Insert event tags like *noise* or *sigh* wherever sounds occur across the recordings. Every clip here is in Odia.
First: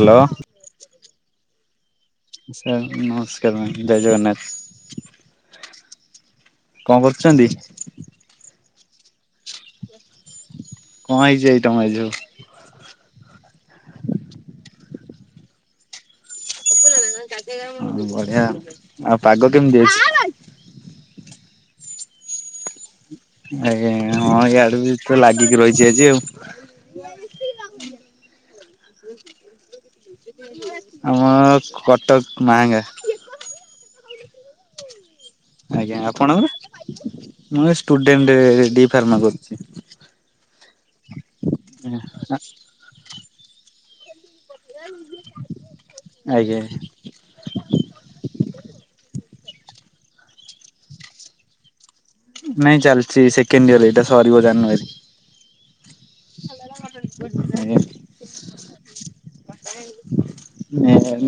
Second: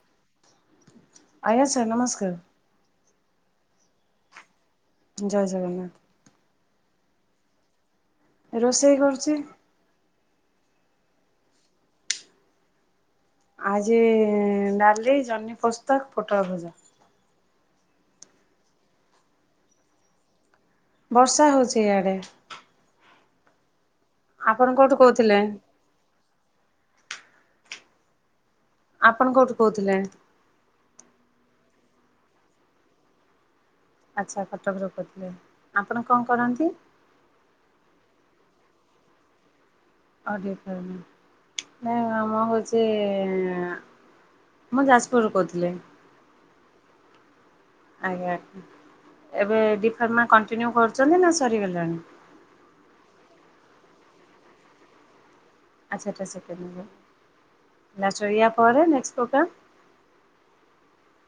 ହାଲୋ ଆଜ୍ଞା ସାର୍ ନମସ୍କାର୍। ସାର୍ ନମସ୍କାର ମେମ ଜୟ ଜଗନ୍ନାଥ। ଜୟ ଜଗନ୍ନାଥ। କଣ କରୁଚନ୍ତି? ରୋଷେଇ କରୁଚି। କଁ ହେଇଚି ଆଇଟମ୍ ଆଜି ସବୁ? ଆଜି ଡାଲି, ଜହ୍ନିପୋସ୍ତ, ପୋଟଳ ଭଜା। ବଢିଆ ଆଉ ପାଗ କେମିତି ଅଛି? ବର୍ଷା ହଉଛି ଇଆଡ଼େ। ଆଜ୍ଞା ଆଜ୍ଞା ହଁ ଆପଣ ଇଆଡେ ବି କୋଉଠୁ ତ କହୁଥିଲେ? ଲାଗିକି ରହିଛି। ଜେଜେ ଆଉ। ଆପଣ କୋଉଠୁ କହୁଥିଲେ? ଆମର କଟକ ମାହାଙ୍ଗା। ଆଚ୍ଛା କଟକରୁ କହୁଥିଲେ। ଆଜ୍ଞା ଆପଣ କଣ ଆପଣଙ୍କର? କରନ୍ତି? ମୁଁ ଏ ସ୍ଟୁଡେଣ୍ଟ ଡି ଫାର୍ମା କରୁଚି। ଆଜ୍ଞା ସାର ନାଇଁ ମୁଁ ହଉଚି ମୁଁ ଯାଜପୁରରୁୁ କହୁଥିଲି ଆଜ୍ଞା ଆଜ୍ଞା। ଏବେ ଡିଫର୍ମା କଣ୍ଟିନ୍ୟୁ କରୁଚନ୍ତି ନା ସରିଗଲାଣି? ନାଇଁ ଚାଲିଛି ସେକେଣ୍ଡ ଇୟର ଏଇଟା ସରିବ ଜାନୁଆରୀ ଆଚ୍ଛା ଏଟା ସେକେଣ୍ଡ ଇଅର ଆଜ୍ଞା। ଲାଷ୍ଟ ଇଅର ପରେ ନେକ୍ସଟ ପୋଗ୍ରାମ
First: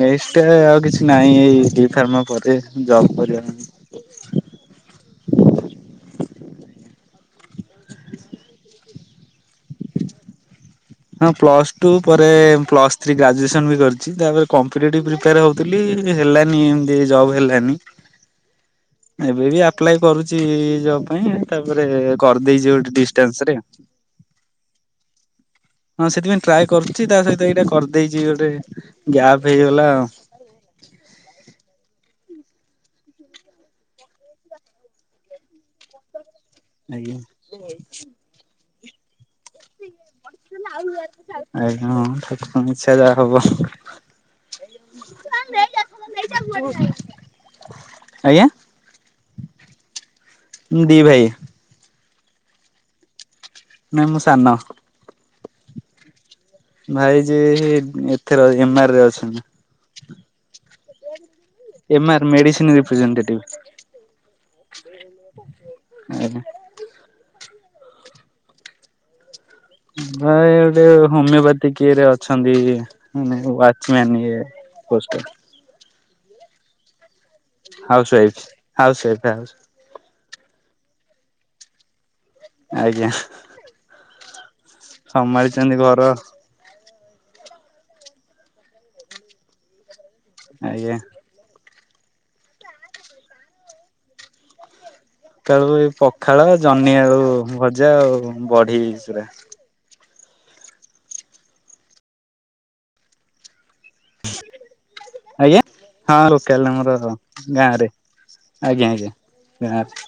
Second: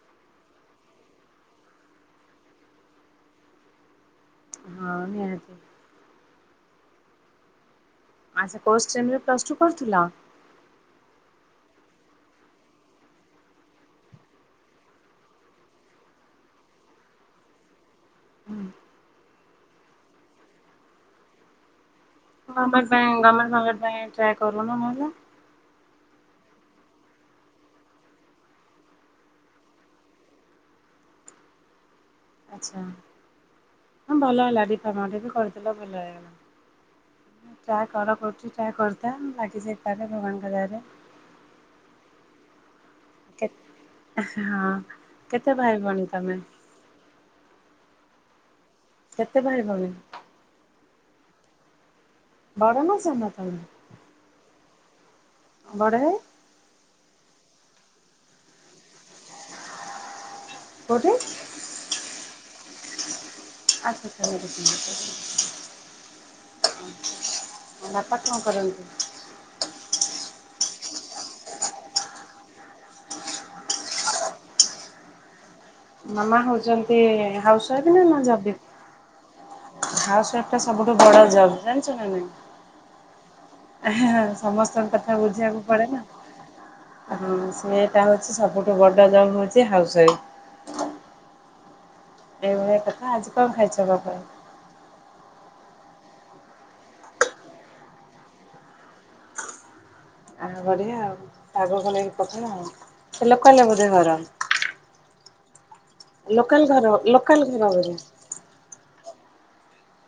ନେଷ୍ଟ ଆଉ କିଛି ନାହିଁ ଏଇ ଡି ଫାର୍ମା ପରେ ଜବ୍ କରିବା। ହଁ- ନିହାତି। ଆଛା କୋ ସେମି ରେ ପ୍ସସ୍ ଟୁ କରୁଥିଲା? ହଁ ପ୍ଲସ ଟୁ ପରେ ପ୍ଲସ ଥ୍ରୀ ଗ୍ରାଜୁଏସନ ବି କରିଛି। ତାପରେ କମ୍ପିଟେଟିଭ ପ୍ରିପାର ପ୍ରିପାର ହଉଥିଲି ହେଲାନି ଏମତି ଜବ୍ ହେଲାନି। ଏବେ ବି ଆପ୍ଲାଏ କରୁଛି ଜବ ପାଇଁ ତାପରେ କରିଦେଇଛି ଗମେଣ୍ଟ ଗୋଟେ ପାଇଁ ଡିଷ୍ଟାନ୍ସ ଗମେଣ୍ଟ ରେ। ଫମେଣ୍ଟ ପାଇଁ ଟ୍ରାଏ କରୁନ ନହେଲେ? ହଁ ସେଥିପାଇଁ ଟ୍ରାଏ କରୁଚି ତା ସହିତ ଏଇଟା କରିଦେଇଛି ଗୋଟେ ଗ୍ୟାପ୍ ହେଇଗଲା ଆଉ ଆଚ୍ଛା ହ ଭଲ ହେଲା ଡିଫାର୍ମା ଟା ବି କରିଦେଲ ଭଲ ଆଜ୍ଞା। ହେଇଗଲା। ଯାହା କର କରୁଛି ତାହା କର୍ତା ବାକି ସେ ତାରେ ଭଗବାନ। *unintelligible* ଇଛା ଯା ହବ। କେ ହଁ କେତେ ଭାଇ ଭଉଣୀ ତମେ ଆଜ୍ଞା। କେତେବେଳେ ଗଲେ? ଦି ଭାଇ। ବାବାଙ୍କ *unintelligible* ନା ମୁଁ ସାନ। ବଡ ଭାଇ? ଭାଇ ଯେ ଏଥେରେ ଏମ ଆରରେ ଅଛନ୍ତି। କୋଉଠି? ଏମ ଆର ମେଡିସିନ ଆଚ୍ଛା ସେମିତି ରିପ୍ରେଜେଣ୍ଟେଟିଭ। ଆଜ୍ଞା। ଆଉ ବାପା କଣ କରନ୍ତୁ? ଭାଇ ଗୋଟେ ହୋମେପାଥିକ ଇଏରେ ଅଛନ୍ତି ମାନେ ୱାଚମ୍ୟାନ ଇଏ *unintelligible* ମାମା ହଉଛନ୍ତି ହାଉସ ୱାଇଫ୍ ନା ହାଉସ୍ ନା ଜବ୍ ୱାଇଫ୍ ବି? House wife house house wife ଟା ସବୁଠୁ ବଡ ଜବ୍ ଜାଣିଛ ନା ନାଇଁ? ଆଜ୍ଞା। ସମସ୍ତଙ୍କ କଥା ବୁଝିଆକୁ ସମ୍ଭାଳିଛନ୍ତି ପଡେ ଘର ନା ହଁ ସେଟା ହଉଛି ସବୁଠୁ ବଡ଼ ଜବ ହଉଛି ହାଉସ୍ ୱାଇଫ୍। ଆଜ୍ଞା। ଏଇଭଳିଆ କଥା ଆଜି କଣ ଖାଇଛ ସକାଳୁ? ସକାଳୁ ଏ ପଖାଳ ଜହ୍ନି ଆଳୁ ଭଜା ଆଉ ବଢି ଚୁରା। ଆ ବଢିଆ ଆଉ ପାଗ କଲେ ପଖାଳ ଆଉ ସେ ଲୋକାଲ ବୋଧେ ଘର? ଆଜ୍ଞା ହଁ ଲୋକାଲ ଘର ଆମର ଲୋକାଲ ଘର ଗାଁରେ। ବୋଧେ। ଆଜ୍ଞା ଆଜ୍ଞା। *unintelligible*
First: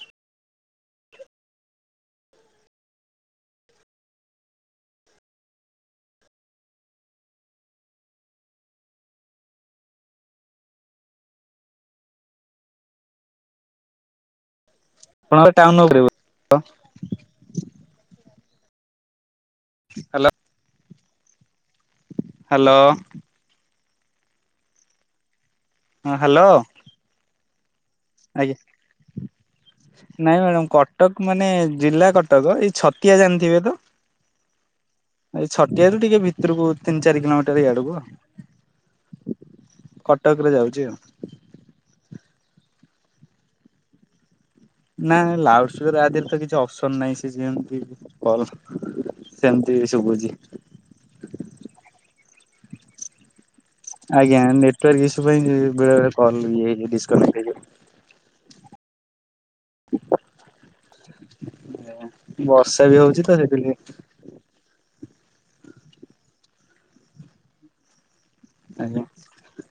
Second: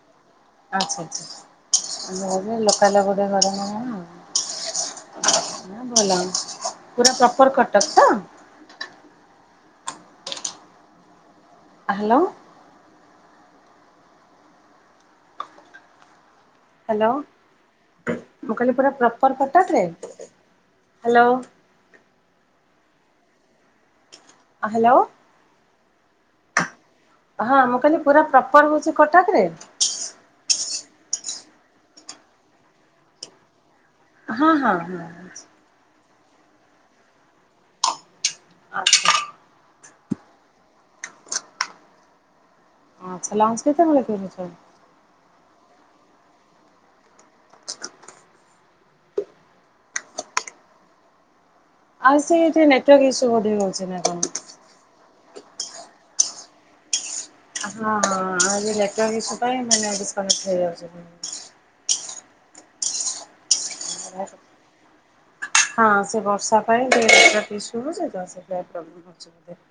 ଆଚ୍ଛା ଆଚ୍ଛା ମୋର ବି ଲୋକାଲ ଗୋଟେ ଘର *unintelligible* ଆଉ। ନା ଭଲ ପୁରା ପ୍ରପର କଟକ ତ? ହାଲୋ। ଆପଣଙ୍କର ଟାଉନ ଉପରେ ବୋ ହାଲୋ ମୁଁ କଇଲି ପୁରା ପ୍ରପର୍ କଟକରେ ହାଲୋ ହାଲୋ। ହାଲୋ। ହାଲୋ। ହଁ ହାଲୋ। ହଁ ମୁଁ କଇଲି ପୁରା ଆଜ୍ଞା। ପ୍ରପର ହଉଛି କଟକରେ? ନାଇଁ ମ୍ୟାଡ଼ାମ କଟକ ମାନେ ଜିଲ୍ଲା କଟକ ଏଇ ଛତିଆ ଜାଣିଥିବେ ତ? ହଁ ହଁ ହଁ। ଏଇ ଛଟିଆରୁୁ ଟିକେ ଭିତୁରୁକୁ ତିନ ଚାରି କିଲମିଟର ଇଆଡୁକୁ ଆଉ। ଆଚ୍ଛା। କଟକରେ ଯାଉଛି ଆଉ। ଆଛା ଲଞ୍ଚ କେତବଳେ କରୁଛ? ନା ଲାଉଡ ସ୍ପିକର ଆଧିଅରେ ତ କିଛି ଅପସନ ନାହିଁ ସେ ଯେମତି କଲ ସେମତି ଶୁଭୁଛି। ଆସ ସେ ଯେ ନେଟୱାର୍କ ଇସୁ ବୋଧେ ହ ଆଜ୍ଞା ନେଟୱାର୍କ ଇସୁ ପାଇଁ ବେଳେ ବେଳେ କଲ ଇଏ ଡ଼ିସ ହଁ ହଁ ଆ ଯେ ନେଟୱାର୍କ ଇସୁ ପାଇଁ ମାନେ ଡିସକନେକ୍ଟ ହେଇ ଯାଉଛି। ବର୍ଷା ବି ହଉଛି ତ, ସେଥିଲାଗି ହଁ ସେ ବର୍ଷା ପାଇଁ ସେତି ଶରୁୁଛି ତ, ସେ ଆଜ୍ଞା *unintelligible*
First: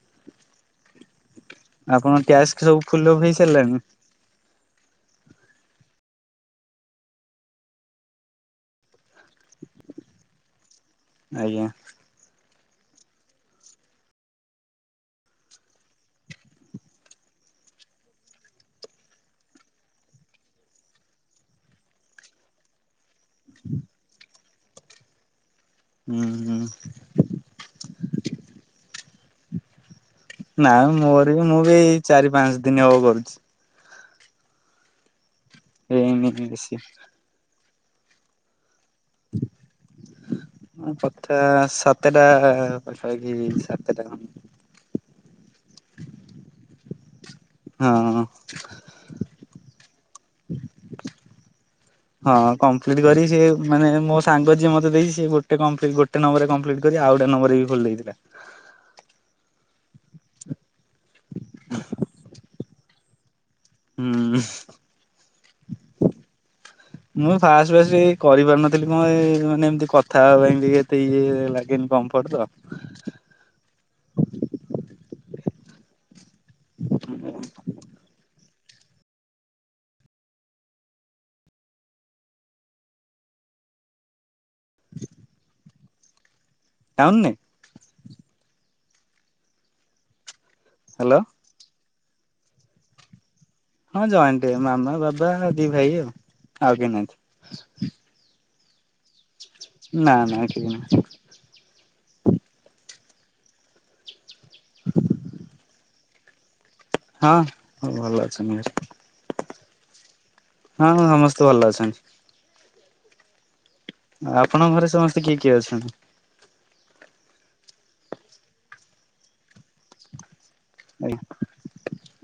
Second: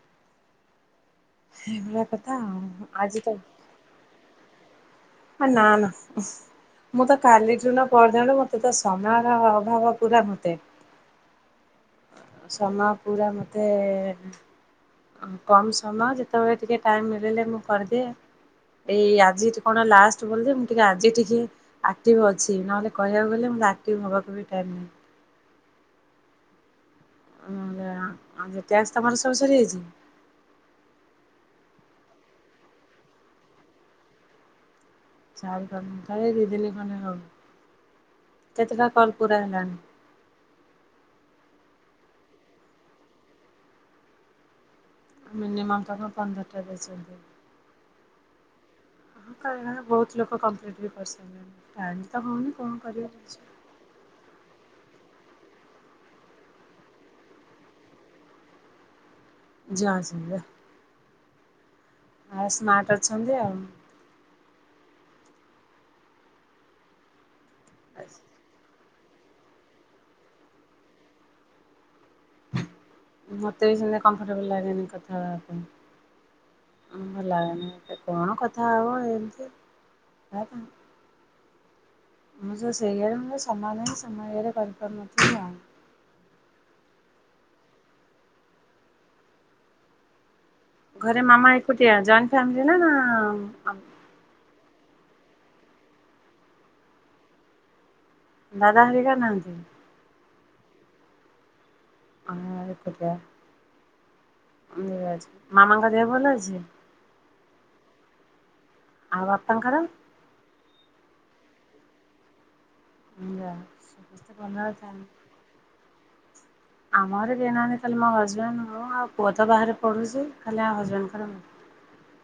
ଆପଣ କଥା ଟ୍ୟାସ୍ ଆଉ ସବୁ ଫୁଲ ଆଜି ତ ହେଇ ସାରିଲାଣି। ହ ନା ନା। ମୁଁ ତ କାଲି ଯୁନ ପର ଦିନ ଠୁ, ମତେ ତ ସମୟର ଅଭାବ ପୁରା ମତେ। ଆଜ୍ଞା। ସମୟ ପୁରା ମୋତେ କମ ସମୟ। ଯେତେବେଳେ ଟିକେ ଟାଇମ୍ ମିଳିଲେ ମୁଁ କରିଦିଏ। ଏଇ ଆଜି କଣ ଲାଷ୍ଟ ବୋଲି ମୁ ଟିକେ ଆଜି ଟିକେ ଆକ୍ଟିଭ ଅଛି। ନହେଲେ କହିବାକୁ ଗଲେ ମୋତେ ଆକ୍ଟିଭ୍ ହେବାକୁ ବି ଟାଇମ୍ ନାହିଁ। ହୁଁ ହୁଁ। ଟ୍ୟାକ୍ସ ତମର ସବୁ ସରିଯାଇଛି। ନା ମୋର ବି, ମୁଁ ବି ଏଇ ଚାରି ପାଞ୍ଚ ଦିନ ହବ କରୁଛି। ହେଇନି ରେ ଦିଦିନି ବେଶୀ। କଣ୍ଡେ ହଉ, କେତେଟା କଲ ପୁରା ହେଲାଣି? କଥା ସାତଟା ପାଖାପାଖି ସାତଟା ମିନିମମ୍ ତାକୁ ପନ୍ଦରଟା ଦେଇ ଚଛନ୍ତି। ହଁ। ହଁ ବହୁତ ଲୋକ କମ୍ପ୍ଲିଟ ବି କରିସାରିଲେଣି। ଟାଇମ୍ ତ ହଁ ହଉନି କଣ କମ୍ପ୍ଲିଟ କରିବା? କରି ସେ ମାନେ ମୋ ସାଙ୍ଗ ଯିଏ ମତେ ଦେଇଚି, ସିଏ ଗୋଟେ କମ୍ପ୍ଲି ଗୋଟେ ନମ୍ବରେ କପ୍ଲିଟ କରି ଆଉ ଗୋଟେ ନମ୍ବରରେ ବି ଖୋଲି ଦେଇଥିଲା। ଜାସାଙ୍ଗେ ଆଉ ସ୍ମାର୍ଟ ଅଛନ୍ତି ଆଉ। ହୁଁ। ମୁଁ ଫାଷ୍ଟ ଫା କରିପାରୁନଥିଲି। ଥିଲି କଣ ମାନେ ଏମିତି କଥା ହେବା ପାଇଁ ଟିକେ ଏତେ ଇଏ ଲାଗେନି କମ୍ଫର୍ଟ ତ। ମୋତେ ବି ସେମିତି କମ୍ଫର୍ଟେବୁଲ୍ ଲାଗେନି କଥା ହେବା ପାଇଁ। ଭଲ ଲାଗେନି। କଣ କଥା ହବ ଏମିତି? ମୁତ ସେଇୟରର ସାମାନର *unintelligible* କରିପାରୁନଥିଲି ଆଉ। ଟାଉନ ନେ। ହ୍ୟାଲୋ ଘରେ ମାମା ଏକୁଟିଆ। ଜଏଣ୍ଟ ଫ୍ୟାମିଲି ନା ହଁ ଜଏଣ୍ଟ। ମାମା, ବାବା ଆଉ ଦି ଭାଇ ଆଉ। ଆଉ କିନାହାନ୍ତି। ଦାଦା ହୋରିକା ନାହାନ୍ତି। ନା ନା, କେହି ନାହାନ୍ତି। *unintelligible* ମାମାଙ୍କ ଦେହ ଭଲ ଅଛି। ହଁ ଭଲ ଅଛି। ଆଉ ଆପଣଙ୍କର। ହଁ ହଁ ସମସ୍ତେ ଭଲ ଅଛନ୍ତି। *unintelligible* ଭଲ ଆପଣଙ୍କ ଘରେ ଅଛନ୍ତି। ସମସ୍ତେ କିଏ କିଏ ଅଛନ୍ତି? ଆମ ଘର କେହିନାହାନ୍ତି। ଖାଲି ମୋ ହଜବେଣ୍ଡ, ମୁ ଆଉ ପୁଅ ତ ବାହାରେ ପଢ଼ୁଛି। ଖାଲି ଆଉ ହସ୍ବେଣ୍ଡ୍ ଙ୍କର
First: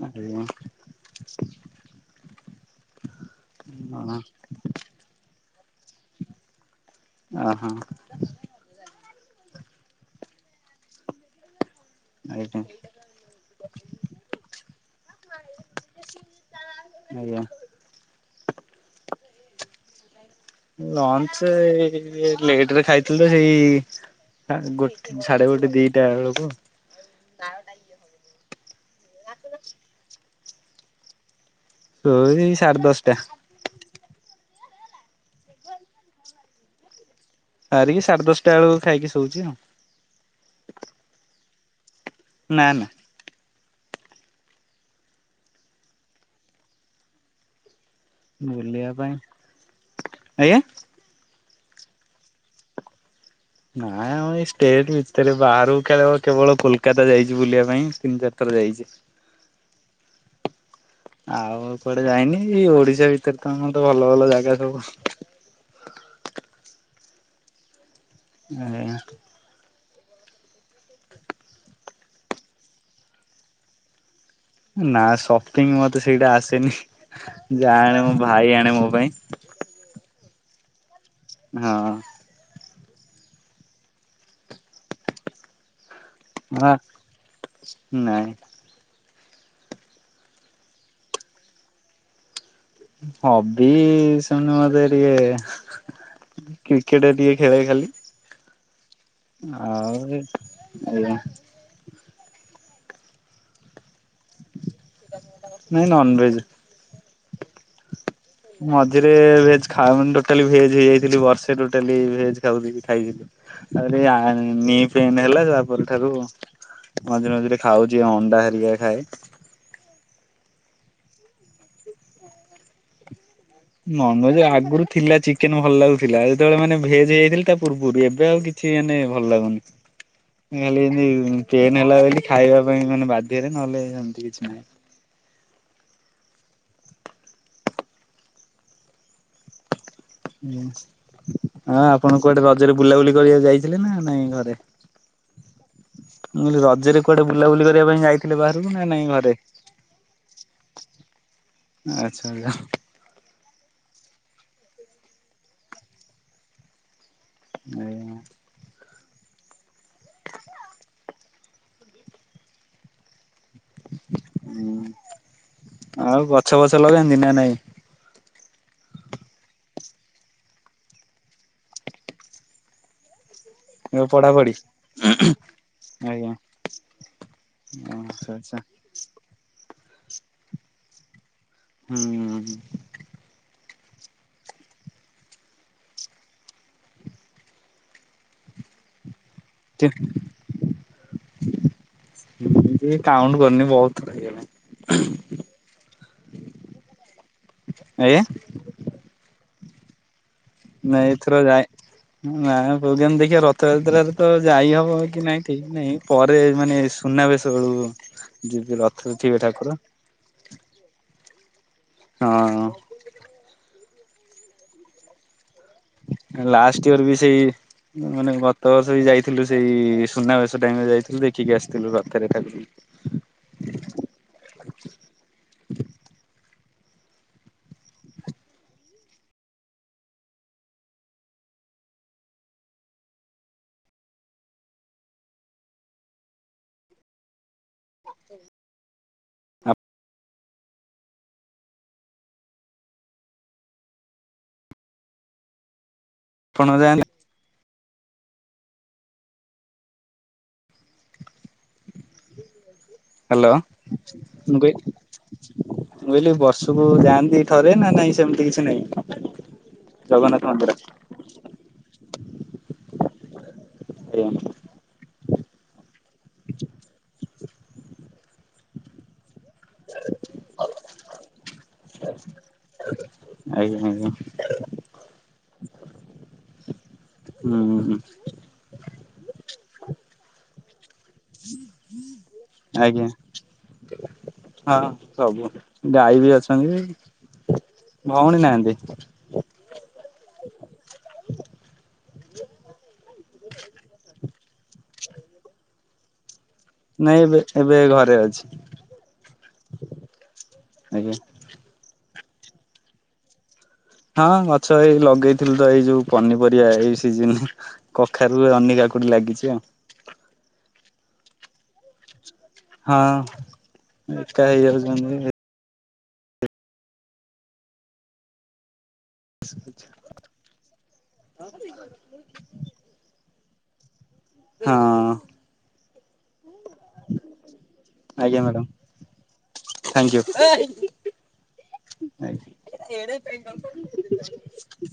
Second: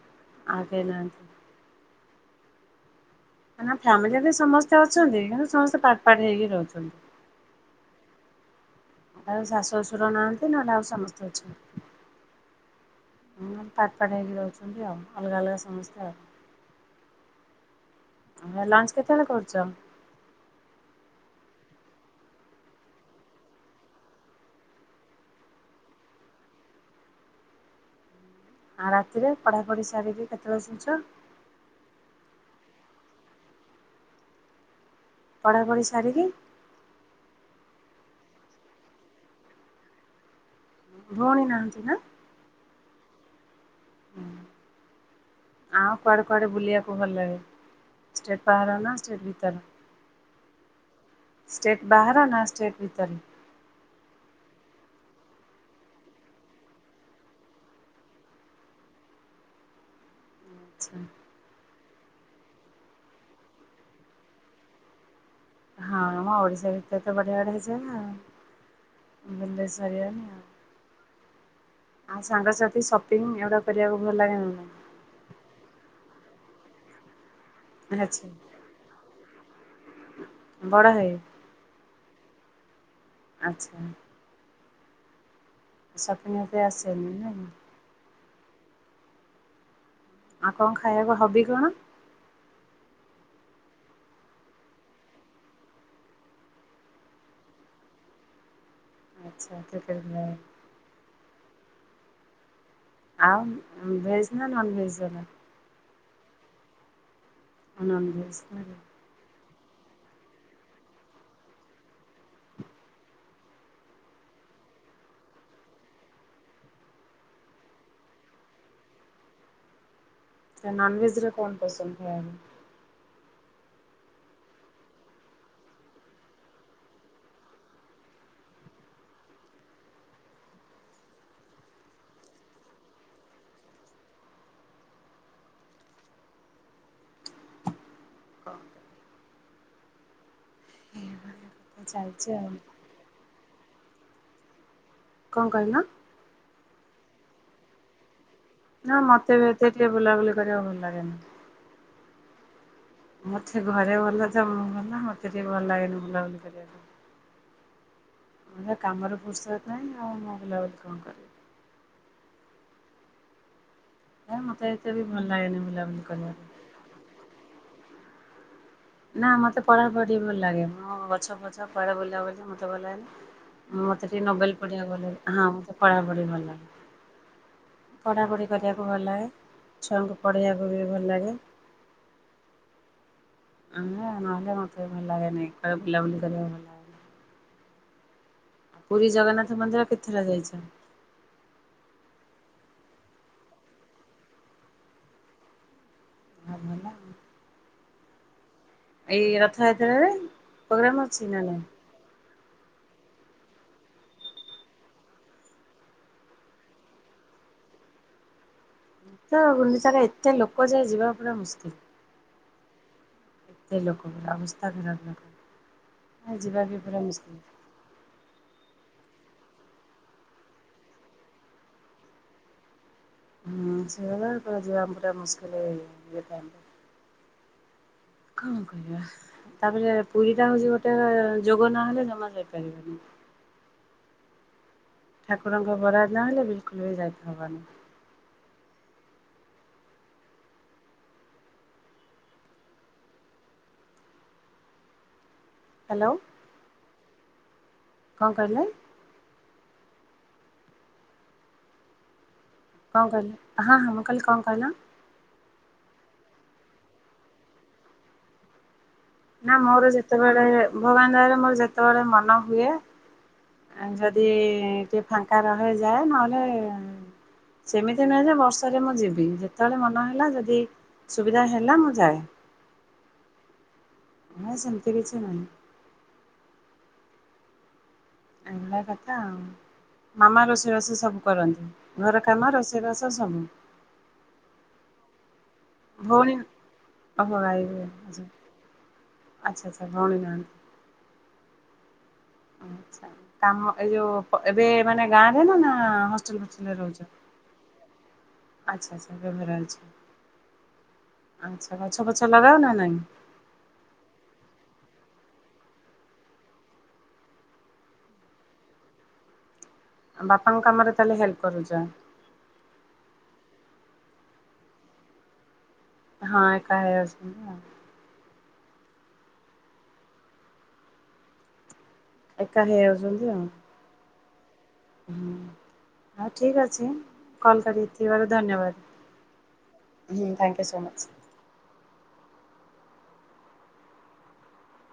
ଆଜ୍ଞା ଆଜ୍ଞା ଆଉ କେହି ନାହାନ୍ତି। ନା ହଁ ଫ୍ୟାମିଲିରେ ବି ସମସ୍ତେ ଅଛନ୍ତି, କିନ୍ତୁ ସମସ୍ତେ ପାଟ ପାଟ ହେଇକି ରହୁଛନ୍ତି। ଓ ହୋ। ଆଉ ଶାଶୁ ଶ୍ୱଶୁର ନାହାନ୍ତି, ନହେଲେ ଆଉ ସମସ୍ତେ ଅଛନ୍ତି। ଆଜ୍ଞା। ହ ପାଠ ପାାଠ ହେଇକି ରହୁଛନ୍ତି ଆଉ। ଅଲଗା ଅଲଗା ସମସ୍ତେ ଆଉ। ଆଜ୍ଞା। ଆ ଲଞ୍ଚ କେତେବେଳେ କରୁଚ? ଲଞ୍ଚ ଏଇ ଲେଟ ରେ ଖାଇଥିଲୁ ହେଇ ଗୋଟେ ସାଢେ ଗୋଟେ ଦିଟା ବେଳକୁ। ଆଉ ରାତିରେ ପଢ଼ାପଢ଼ି ସାରିକି କେତେବେଳେ ଶୋଉଚ? ଏଇ ସାଡେ ଦଶ ଟା। ପଢ଼ାପଢ଼ି ସାରିକି ସାରିକି ସାଢ଼େ ଦଶଟା ବେଳକୁ ଖାଇକି ଶୋଉଛି ଆଉ। ଭଉଣୀ ନାହାନ୍ତି ନା? ନା ନା। ହୁଁ ଆଉ କୁଆଡେ କୁଆଡେ ବୁଲିବାକୁ ଭଲ ଲାଗେ? ଷ୍ଟେଟ ପାହାର ନା ବୁଲିବା ପାଇଁ *unintelligible* ଆଜ୍ଞା ଷ୍ଟେଟ ବାହାରେ ନା ସେଷ୍ଟେଟ ଭିତରେ? ନାଇଁ ଆମ ଏଇ ଷ୍ଟେଟ ଭିତରେ ବାହାରକୁ ଖେଳିବ କେବଳ କୋଲକାତା ଯାଇଛି ବୁଲିବା ପାଇଁ ତିନି ଚାରିଥର ଯାଇଚି। ଆଚ୍ଛା। ଆଉ କୁଆଡେ ଯାଇନି ଏଇ ଓଡିଶା ଭିତରେ ତ ଆମର ତ ଭଲ ଭଲ ଜାଗା ସବୁ ହଁ ଆମ ଓଡିଶା ଭିତରେ ତ ବଢିଆ ବଢିଆ ଜାଗା ଆଉ। ହୁଁ। ବୁଲିଲେ ସରିବନି ଆଉ। ଆଉ ସାଙ୍ଗସାଥି ସପିଙ୍ଗ ଏଗୁଡା କରିବାକୁ ଭଲ ଲାଗେ ନା ନାହିଁ? ନା ସପିଙ୍ଗ ମତେ ସେଇଟା ଆସେନି ଯାହା ଆଣେ ମୋ ଆଚ୍ଛା ଭାଇ ଆଣେ ମୋ ପାଇଁ। ବଡ଼ ଭାଇ? ହଁ। ଆଚ୍ଛା। ସବୁ ମୋତେ ହଁ ଆସେନି ନାକି? ନାଇଁ। ଆଉ କଣ ଖାଇବାକୁ ହବି କଣ? ହବି *unintelligible* କ୍ରିକେଟ ଟିକେ ଖେଳେ ଖାଲି। ଆଚ୍ଛା କ୍ରିକେଟ ଆଉ ଖେଳ ଆଜ୍ଞା। ଆଉ ଭେଜ୍ ନା ନନ୍ ଭେଜ୍ ଵାଲା? ନନ ଭେଜେ। ହଁ ନନ ବେଜ। ମଝିରେ ଭେଜ ଖଉ ମାନ ଟୋଟାଲି ଭେଜ ହେଇଯାଇଥିଲି ବର୍ଷେ ଟୋଟାଲି ଭେଜ ଖାଉଥିଲ ଖାଇଥିଲୁ। *unintelligible* ମଝିରେ ମଝିରେ ଖାଉଛି ଅଣ୍ଡା ହୋରିକା ଖାଏ। ନନଭେଜରେ କଣ ପସନ୍ଦ ହୋମ? ନନଭେଜ ଆଗରୁ ଥିଲା ଚିକେନ ଭଲ ଲାଗୁଥିଲା ଯେତେବେଳେ ମାନେ ଭେଜ ହେଇଯାଇଥିଲା ତା ପୂର୍ବରୁ ଏବେ ଆଉ କି ଚି ମାନେ ଭଲ ଲାଗୁନି। ଖାଲି ଏମତି ପେନ୍ ହେଲା ବୋଲି ଖାଇବା ପାଇଁ ମାନେ ବାଧ୍ୟରେ ନହେଲେ ଏମିତି କିଛି ନାହିଁ। କ ହ ଆପଣ ଚାଲିଛି କୁଆଡେ ଆଉ ରଜରେ ବୁଲାବୁଲି କରିବାକୁ ଯାଇଥିଲେ ନା ନାଇଁ ଘରେ? କଣ କହିଲ? ମୁଁ କହିଲି ରଜରେ କୁଆଡେ ବୁଲାବୁଲି କରିବା ପାଇଁ ଯାଇଥିଲେ ବାହା ନା ମୋତେ ବି ଏତେ ଟିକେ ବୁଲାବୁଲି କରିବାକୁ ଭଲ ଲାଗେନି। ଆଚ୍ଛା ଆଚ୍ଛା ମତେ ଘରେ ଭଲ ତ ମୁଁ ଭଲ ମତେ ଟିକେ ଭଲ ଲାଗେନି ବୁଲାବୁଲି କରିବାକୁ। ଆଜ୍ଞା। ମୋର କାମରେ ଫୁର୍ସତ ନାହିଁ ଆଉ ମୁଁ ବୁଲାବୁଲି କଣ କରିବି? ମତେ ଏତେ ବି ଭଲ ଲାଗେନି ବୁଲାବୁଲି ଆଉ କରିବାକୁ। ଫଛ ଗଛ ଲଗାନ୍ତି ନା ନାଇଁ। ନା ମତେ ପଢା ପଢି ଭଲ ଲାଗେ। ମୁଁ ଗଛ ପଛ କୁଆଡେ ବୁଲାବୁଲି ମତେ ଭଲ ଲାଗେନି। ମତେ ଏବେ ଟିକେ ପଢାପଢି ନୋବେଲ ପଢିବାକୁ ଭଲ ଲାଗେ। ହଁ ମତେ ପଢା ପଢି ଭଲ ଲାଗେ। ହଁ। ବଢ଼ି ପାରିବାକୁ ଭଲ ଲାଗେ ଛୁଆଙ୍କୁ ପଢ଼େଇବାକୁ ବି ଭଲ ଲାଗେ। ହୁଁଁ। ଆମ ଆମ ଅଞ୍ଚଳ ଭଲ ଲାଗେନି କୁଆଡେ ବୁଲା ବୁଲି କରିବାକୁ। ଲାଗେ ପୁରୀ ଜଗନ୍ନାଥ ମନ୍ଦିର କେତେଥର ଯାଇଛ? କାଉଣ୍ଟ କରିନି ବହୁତ ଥର ହେଇଗଲାଣି। ଆଉ ଭଲ। ଆଜ୍ଞା। ଏଇ ରଥଯାତ୍ରାରେ। ପ୍ରୋଗ୍ରାମ୍ ନାଇଁ ଅଛି ନା ଏଥର ନାଇଁ? ଯାଇନି। ନା ବହୁତ ଦିନ ଦେଖିବା ରଥଯାତ୍ରାରେ ତ ଯାଇ ହବ କି ନାଇଁ ଠିକ ନାଇଁ ପରେ ମାନେ ସୁନାବେଶ ବେଳକୁ ଆଉ। ଗୁଣ୍ଡିଚାରେ ଏତେ ଲୋକ ଯେ ଯିବା ପୁରା ମୁସ୍କିଲ୍। ହଁ ଏତେ ଲୋକ ଅବସ୍ଥା ଖରାପ ଲାଗ। ଲାଷ୍ଟ ଇୟର ବି ସେଇ‌ ମାନେ ଗତ ବର୍ଷ ବି ଯାଇଥିଲୁ। ସେଇ ସୁନାବେଶ ଟାଇମ ରେ ଯାଇଥିଲୁ, ଦେଖିକି ଆସିଥିଲୁ ରଥରେ ଖାଲି। ହୁଁ ସେଇଭଳିଆ ପୁରା ଯିବା ପୁରା ମୁସ୍କିଲ ହେଇଗଲା। କଣ କରିବା? ତାପରେ ପୁରୀଟା ହଉଛି ଗୋଟେ ଯୋଗ ନହଲେ ଜମା ଯାଇପାରିବନି। ଠାକୁରଙ୍କ ବରାଦ ନହଲେ ବିଲକୁଲ ବି ଯାଇତେ ହବନି। ଆପ୍ ହ୍ୟାଲୋ। ଆପଣ ଯା କଣ କହିଲେ? କଣ କହିଲେ ହ୍ୟାଲୋ। ହଁ ହଁ ମୁଁ କହିଲି କଣ ମୁଁ କହିଲ କହିଲି ମୁଁ କହିଲି ବର୍ଷକୁ ଯାଆନ୍ତି ଥରେ ନା ନାଇଁ ସେମିତି କିଛି ନାହିଁ। ନା ମୋର ଯେତେବେଳେ ଭଗବାନ ଦୟାରୁ ମୋର ଯେତେବେଳେ ମନ ହୁଏ। ଆ ଯଦି ଆଜ୍ଞା ଟିକେ ଫାଙ୍କା ରହେ ଯାଏ ନହେଲେ ସେମିତି ନୁହେଁ ଯେ ବର୍ଷରେ ମୁଁ ଯିବି। କେତେ ବେଳେ ମନ ହେଲା ଯଦି ସୁବିଧା ହେଲା ମୁଁ ଯାଏ। ଆଜ୍ଞା ଆଜ୍ଞା ନାହିଁ ସେମିତି କିଛି ନାହିଁ। ହୁଁ ହୁଁ। ଏଇ ଭଳିଆ କଥା ଆଉ। ମାମା ରୋଷେଇବାସ ସବୁ କରନ୍ତିୁ, ଘର କାମ ଆଜ୍ଞା ରୋଷେଇବାସ ସବୁ। ହଁ ସବୁ। ଗାଈ ଭଉଣୀ ବି ଓହୋ ଭାଇ ଅଛନ୍ତି। ଭଉଣୀ ନାହାନ୍ତି। ଆଚ୍ଛା ଆଚ୍ଛା ଭଉଣୀ ନାହାନ୍ତି। ଆଚ୍ଛା କାମ ଏଇ ଯୋଉ ଏବେ ମାନେ ଗାଁରେ ନା ନା ହଷ୍ଟେଲ ଫ ନାଇଁ ଏବେ ଏବେ ଘରେ ଆଚ୍ଛା ଆଚ୍ଛା ବେଭେରା ଅଛି ଅଛି। ଆଜ୍ଞା। ଆଚ୍ଛା ଗଛ ପଛ ଲଗାଅ ନା ନାଇଁ। ହଁ, ଗଛ ଏଇ ଲଗେଇଥିଲୁ ତ, ଏଇ ଯୋଉ ପନିପରିବା ଏଇ ସିଜନ୍ କଖାରୁ, ଆନି, କାକୁଡି ଲାଗିଚି ଆଉ। ବାପାଙ୍କ କାମରେ ତାହେଲେ ହେଲ୍ପ କରୁଚ? ହଁ, ଏକା ହେଇଯାଉଚନ୍ତି। ହଁ, ଏକା ହେଇଯାଉଚନ୍ତି ଆଉ। ଆଛା ଆଛା *unintelligible* ଏକା ହେଇଯାଉଚନ୍ତି ଆଉ। ହଁ। ହୁଁ, ଆଜ୍ଞା ହଉ ଠିକ୍ ଅଛି, କଲ୍ କରିଥିବାରୁ ମ୍ୟାଡ଼ାମ ଧନ୍ୟବାଦ। ହୁଁ, ଥ୍ୟାଙ୍କୟୁ ସୋ ମଚ୍। *unintelligible*